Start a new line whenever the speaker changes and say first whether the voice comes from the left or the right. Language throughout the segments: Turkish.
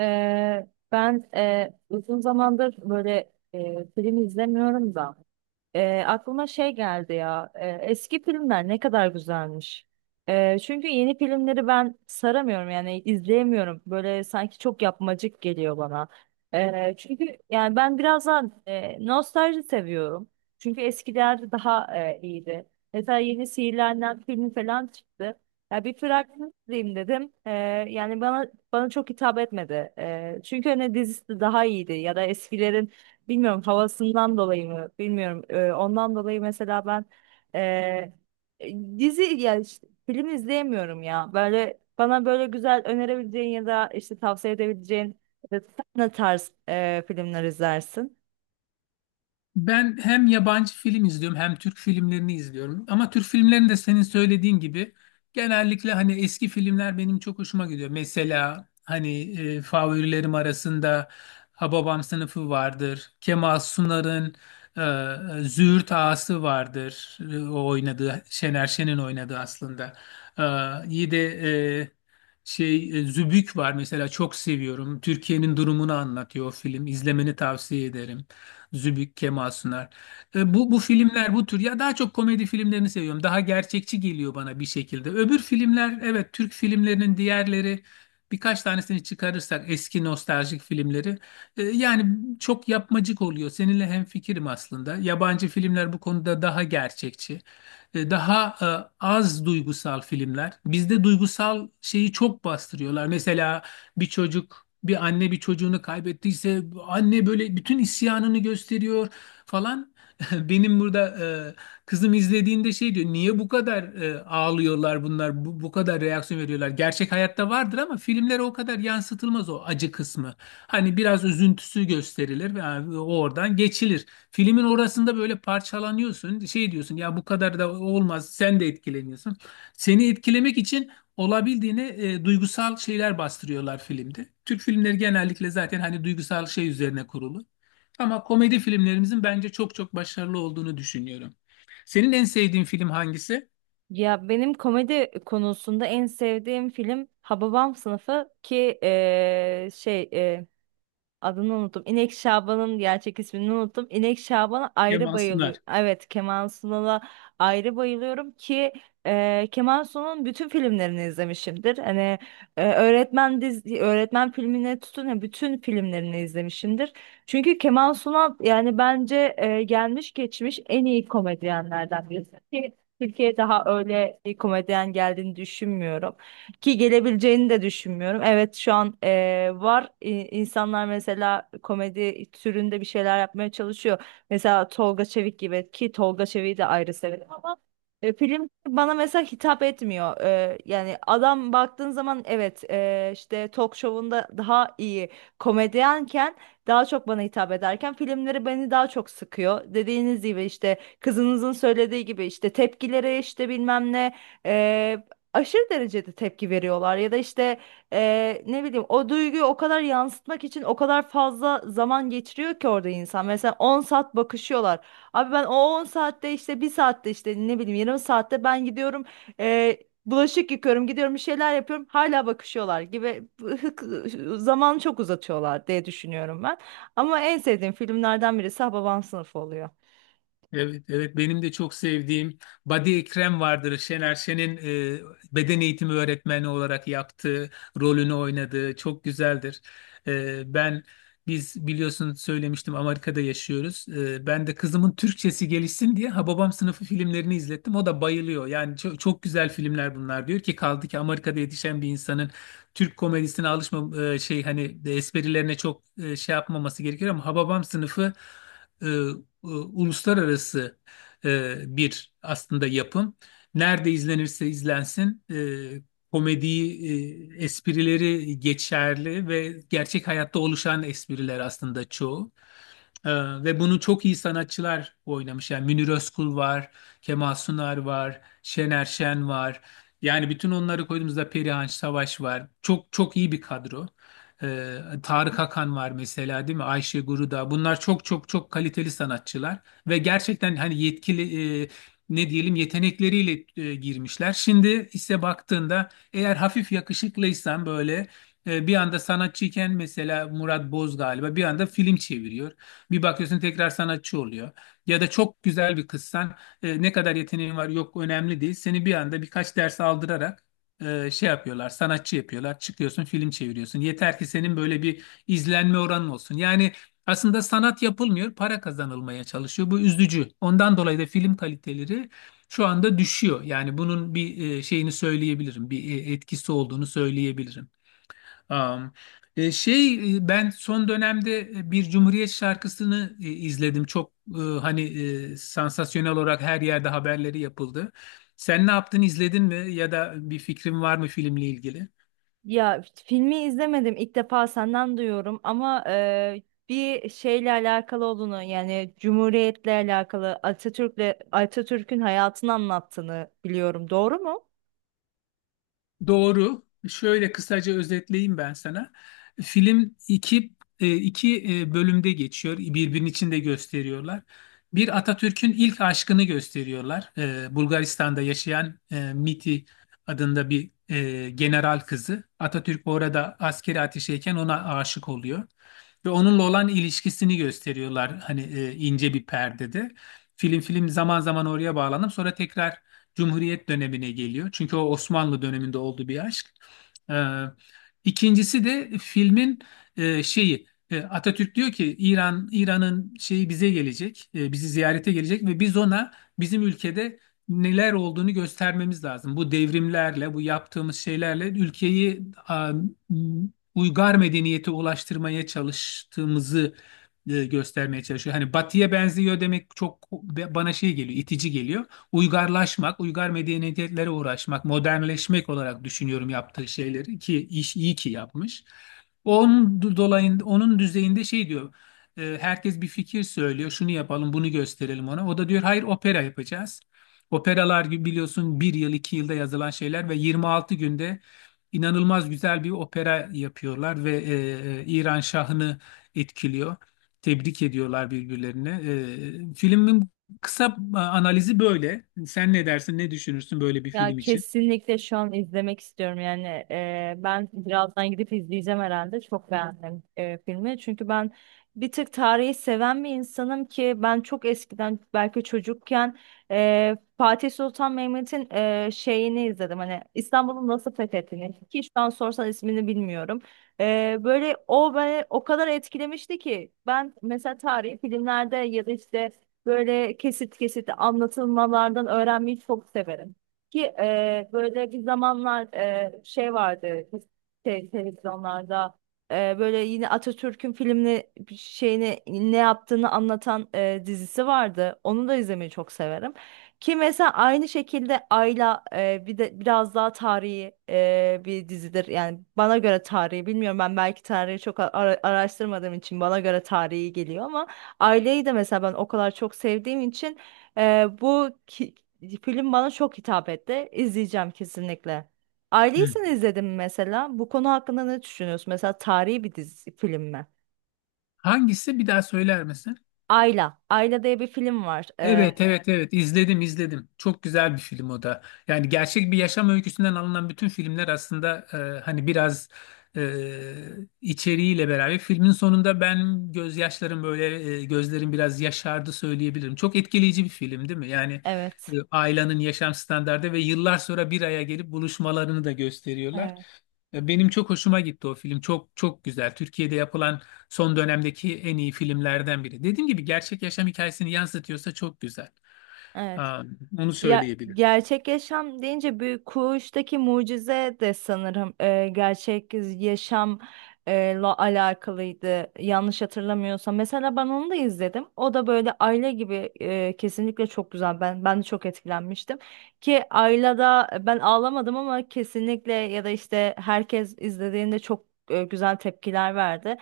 right: Ee, ben uzun zamandır böyle film izlemiyorum da. Aklıma şey geldi ya. Eski filmler ne kadar güzelmiş. Çünkü yeni filmleri ben saramıyorum, yani izleyemiyorum. Böyle sanki çok yapmacık geliyor bana. Çünkü yani ben biraz daha nostalji seviyorum. Çünkü eskiler daha iyiydi. Mesela yeni Sihirlenen filmi falan çıktı. Ya bir fragman izleyeyim dedim. Yani bana çok hitap etmedi. Çünkü hani dizisi daha iyiydi ya da eskilerin. Bilmiyorum, havasından dolayı mı? Bilmiyorum. Ondan dolayı mesela ben eee, dizi, yani işte film izleyemiyorum ya. Böyle bana böyle güzel önerebileceğin ya da işte tavsiye edebileceğin sen ne tarz filmler izlersin?
left: Ben hem yabancı film izliyorum hem Türk filmlerini izliyorum. Ama Türk filmlerini de senin söylediğin gibi genellikle hani eski filmler benim çok hoşuma gidiyor. Mesela hani favorilerim arasında Hababam Sınıfı vardır. Kemal Sunar'ın Züğürt Ağası vardır. O oynadığı Şener Şen'in oynadığı aslında. İyi de e, Zübük var mesela çok seviyorum. Türkiye'nin durumunu anlatıyor o film. İzlemeni tavsiye ederim. Zübük, Kemal Sunar. Bu filmler bu tür ya daha çok komedi filmlerini seviyorum. Daha gerçekçi geliyor bana bir şekilde. Öbür filmler evet Türk filmlerinin diğerleri birkaç tanesini çıkarırsak eski nostaljik filmleri yani çok yapmacık oluyor. Seninle hemfikirim aslında. Yabancı filmler bu konuda daha gerçekçi. Daha az duygusal filmler. Bizde duygusal şeyi çok bastırıyorlar. Mesela bir çocuk, bir anne bir çocuğunu kaybettiyse anne böyle bütün isyanını gösteriyor falan. Benim burada kızım izlediğinde şey diyor. Niye bu kadar ağlıyorlar bunlar? Bu kadar reaksiyon veriyorlar. Gerçek hayatta vardır ama filmlere o kadar yansıtılmaz o acı kısmı. Hani biraz üzüntüsü gösterilir ve yani o oradan geçilir. Filmin orasında böyle parçalanıyorsun. Şey diyorsun ya bu kadar da olmaz. Sen de etkileniyorsun. Seni etkilemek için olabildiğine duygusal şeyler bastırıyorlar filmde. Türk filmleri genellikle zaten hani duygusal şey üzerine kurulu. Ama komedi filmlerimizin bence çok çok başarılı olduğunu düşünüyorum. Senin en sevdiğin film hangisi?
right: Ya benim komedi konusunda en sevdiğim film Hababam Sınıfı, ki Adını unuttum. İnek Şaban'ın gerçek ismini unuttum. İnek Şaban'a ayrı
left: Kemal Sunal.
right: bayılıyorum. Evet, Kemal Sunal'a ayrı bayılıyorum, ki Kemal Sunal'ın bütün filmlerini izlemişimdir. Hani öğretmen dizi, öğretmen filmine tutun ya bütün filmlerini izlemişimdir. Çünkü Kemal Sunal yani bence gelmiş geçmiş en iyi komedyenlerden birisi. Ki Türkiye'ye daha öyle bir komedyen geldiğini düşünmüyorum. Ki gelebileceğini de düşünmüyorum. Evet, şu an var, insanlar mesela komedi türünde bir şeyler yapmaya çalışıyor. Mesela Tolga Çevik gibi, ki Tolga Çevik'i de ayrı severim. Film bana mesela hitap etmiyor. Yani adam baktığın zaman, evet, işte talk show'unda daha iyi komedyenken daha çok bana hitap ederken, filmleri beni daha çok sıkıyor. Dediğiniz gibi, işte kızınızın söylediği gibi, işte tepkilere, işte bilmem ne, e, aşırı derecede tepki veriyorlar ya da işte ne bileyim, o duyguyu o kadar yansıtmak için o kadar fazla zaman geçiriyor ki orada insan. Mesela 10 saat bakışıyorlar. Abi ben o 10 saatte, işte bir saatte, işte ne bileyim, yarım saatte ben gidiyorum, e, bulaşık yıkıyorum, gidiyorum, bir şeyler yapıyorum, hala bakışıyorlar gibi. Zamanı çok uzatıyorlar diye düşünüyorum ben. Ama en sevdiğim filmlerden birisi Hababam Sınıfı oluyor.
left: Evet, evet benim de çok sevdiğim Badi Ekrem vardır. Şener Şen'in e, beden eğitimi öğretmeni olarak yaptığı rolünü oynadığı çok güzeldir. E, ben Biz biliyorsun söylemiştim Amerika'da yaşıyoruz. Ben de kızımın Türkçesi gelişsin diye Hababam sınıfı filmlerini izlettim. O da bayılıyor. Yani çok, çok güzel filmler bunlar diyor ki kaldı ki Amerika'da yetişen bir insanın Türk komedisine alışma şey hani esprilerine çok şey yapmaması gerekiyor ama Hababam sınıfı e, uluslararası bir aslında yapım. Nerede izlenirse izlensin komediyi, esprileri geçerli ve gerçek hayatta oluşan espriler aslında çoğu. E, Ve bunu çok iyi sanatçılar oynamış. Yani Münir Özkul var, Kemal Sunar var, Şener Şen var. Yani bütün onları koyduğumuzda Perihan Savaş var. Çok çok iyi bir kadro. Tarık Akan var mesela değil mi? Ayşe Guruda. Bunlar çok çok çok kaliteli sanatçılar ve gerçekten hani yetkili ne diyelim yetenekleriyle girmişler. Şimdi ise baktığında eğer hafif yakışıklıysan böyle bir anda sanatçıyken mesela Murat Boz galiba bir anda film çeviriyor. Bir bakıyorsun tekrar sanatçı oluyor. Ya da çok güzel bir kızsan ne kadar yeteneğin var yok önemli değil. Seni bir anda birkaç ders aldırarak şey yapıyorlar, sanatçı yapıyorlar. Çıkıyorsun, film çeviriyorsun. Yeter ki senin böyle bir izlenme oranın olsun. Yani aslında sanat yapılmıyor, para kazanılmaya çalışıyor. Bu üzücü. Ondan dolayı da film kaliteleri şu anda düşüyor. Yani bunun bir şeyini söyleyebilirim, bir etkisi olduğunu söyleyebilirim. Am, e, şey e, Ben son dönemde bir Cumhuriyet şarkısını izledim. Çok hani sansasyonel olarak her yerde haberleri yapıldı. Sen ne yaptın, izledin mi ya da bir fikrin var mı filmle ilgili?
right: Ya filmi izlemedim, ilk defa senden duyuyorum, ama bir şeyle alakalı olduğunu, yani Cumhuriyet'le alakalı, Atatürk'le, Atatürk'ün hayatını anlattığını biliyorum. Doğru mu?
left: Doğru. Şöyle kısaca özetleyeyim ben sana. Film bölümde geçiyor. Birbirinin içinde gösteriyorlar. Bir Atatürk'ün ilk aşkını gösteriyorlar. Bulgaristan'da yaşayan Miti adında bir general kızı. Atatürk orada askeri ateşeyken ona aşık oluyor. Ve onunla olan ilişkisini gösteriyorlar. Hani ince bir perdede. Film zaman zaman oraya bağlanıp sonra tekrar Cumhuriyet dönemine geliyor. Çünkü o Osmanlı döneminde olduğu bir aşk. Ee, İkincisi de filmin şeyi, Atatürk diyor ki İran'ın şeyi bize gelecek, bizi ziyarete gelecek ve biz ona bizim ülkede neler olduğunu göstermemiz lazım. Bu devrimlerle, bu yaptığımız şeylerle ülkeyi a, uygar medeniyete ulaştırmaya çalıştığımızı göstermeye çalışıyor. Hani Batı'ya benziyor demek çok bana şey geliyor, itici geliyor uygarlaşmak, uygar medeniyetlere uğraşmak, modernleşmek olarak düşünüyorum yaptığı şeyleri ki iyi ki yapmış. Onun dolayında onun düzeyinde şey diyor. Herkes bir fikir söylüyor. Şunu yapalım, bunu gösterelim ona. O da diyor hayır opera yapacağız. Operalar gibi biliyorsun bir yıl iki yılda yazılan şeyler ve 26 günde inanılmaz güzel bir opera yapıyorlar ve İran şahını etkiliyor. Tebrik ediyorlar birbirlerini. Filmin kısa analizi böyle. Sen ne dersin, ne düşünürsün böyle bir
right: Ya
left: film için?
right: kesinlikle şu an izlemek istiyorum, yani ben birazdan gidip izleyeceğim herhalde, çok beğendim filmi, çünkü ben bir tık tarihi seven bir insanım. Ki ben çok eskiden, belki çocukken, Fatih Sultan Mehmet'in şeyini izledim, hani İstanbul'un nasıl fethettiğini, ki şu an sorsan ismini bilmiyorum. Böyle o beni o kadar etkilemişti ki ben mesela tarihi filmlerde ya da işte böyle kesit kesit anlatılmalardan öğrenmeyi çok severim. Ki böyle bir zamanlar şey vardı, televizyonlarda, böyle yine Atatürk'ün filmini, bir şeyini, ne yaptığını anlatan dizisi vardı. Onu da izlemeyi çok severim. Ki mesela aynı şekilde Ayla bir de biraz daha tarihi bir dizidir. Yani bana göre tarihi, bilmiyorum, ben belki tarihi çok araştırmadığım için bana göre tarihi geliyor ama Aileyi de mesela ben o kadar çok sevdiğim için ee, bu ki- film bana çok hitap etti. İzleyeceğim kesinlikle.
left: Hı.
right: Aileysen izledim mi mesela. Bu konu hakkında ne düşünüyorsun? Mesela tarihi bir dizi film mi?
left: Hangisi bir daha söyler misin?
right: Ayla. Ayla diye bir film var.
left: Evet evet evet izledim izledim. Çok güzel bir film o da. Yani gerçek bir yaşam öyküsünden alınan bütün filmler aslında hani biraz e, içeriğiyle beraber filmin sonunda ben gözyaşlarım böyle gözlerim biraz yaşardı söyleyebilirim. Çok etkileyici bir film değil mi? Yani
right: Evet.
left: ailenin yaşam standardı ve yıllar sonra bir araya gelip buluşmalarını da gösteriyorlar.
right: Evet.
left: Benim çok hoşuma gitti o film. Çok çok güzel. Türkiye'de yapılan son dönemdeki en iyi filmlerden biri. Dediğim gibi gerçek yaşam hikayesini yansıtıyorsa çok güzel.
right: Evet.
left: Aa, Onu
right: Ya
left: söyleyebilirim.
right: gerçek yaşam deyince Büyük Kuş'taki mucize de sanırım gerçek yaşamla alakalıydı, yanlış hatırlamıyorsam. Mesela ben onu da izledim. O da böyle Ayla gibi, kesinlikle çok güzel. Ben de çok etkilenmiştim. Ki Ayla'da ben ağlamadım ama kesinlikle, ya da işte herkes izlediğinde çok güzel tepkiler verdi.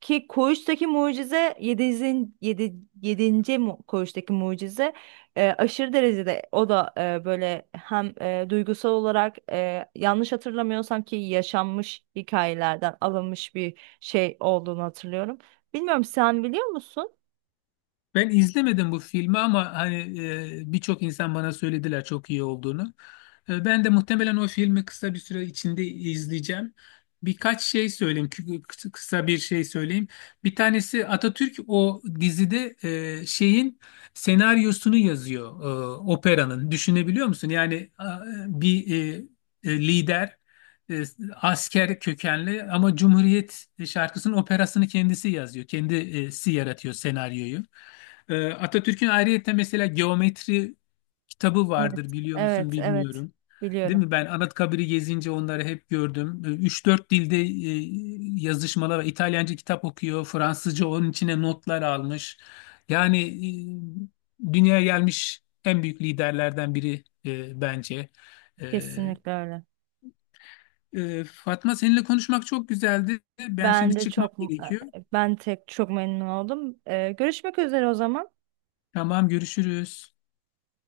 right: Ki Koğuş'taki mucize yedinci 7. 7. Koğuş'taki mucize aşırı derecede, o da böyle hem duygusal olarak, yanlış hatırlamıyorsam ki yaşanmış hikayelerden alınmış bir şey olduğunu hatırlıyorum. Bilmiyorum, sen biliyor musun?
left: Ben izlemedim bu filmi ama hani birçok insan bana söylediler çok iyi olduğunu. Ben de muhtemelen o filmi kısa bir süre içinde izleyeceğim. Birkaç şey söyleyeyim, kısa bir şey söyleyeyim. Bir tanesi Atatürk o dizide şeyin senaryosunu yazıyor, operanın. Düşünebiliyor musun? Yani bir lider, e, asker kökenli ama Cumhuriyet şarkısının operasını kendisi yazıyor. Kendisi yaratıyor senaryoyu. Atatürk'ün ayrıyeten mesela geometri kitabı
right: Evet.
left: vardır biliyor musun
right: Evet, evet.
left: bilmiyorum. Değil
right: Biliyorum.
left: mi? Ben Anıtkabir'i gezince onları hep gördüm. Üç dört dilde yazışmalar var. İtalyanca kitap okuyor. Fransızca onun içine notlar almış. Yani dünyaya gelmiş en büyük liderlerden biri, bence. E,
right: Kesinlikle öyle.
left: Fatma, seninle konuşmak çok güzeldi. Ben
right: Ben
left: şimdi
right: de
left: çıkmam
right: çok
left: gerekiyor.
right: ben tek çok memnun oldum. Görüşmek üzere o zaman.
left: Tamam, görüşürüz.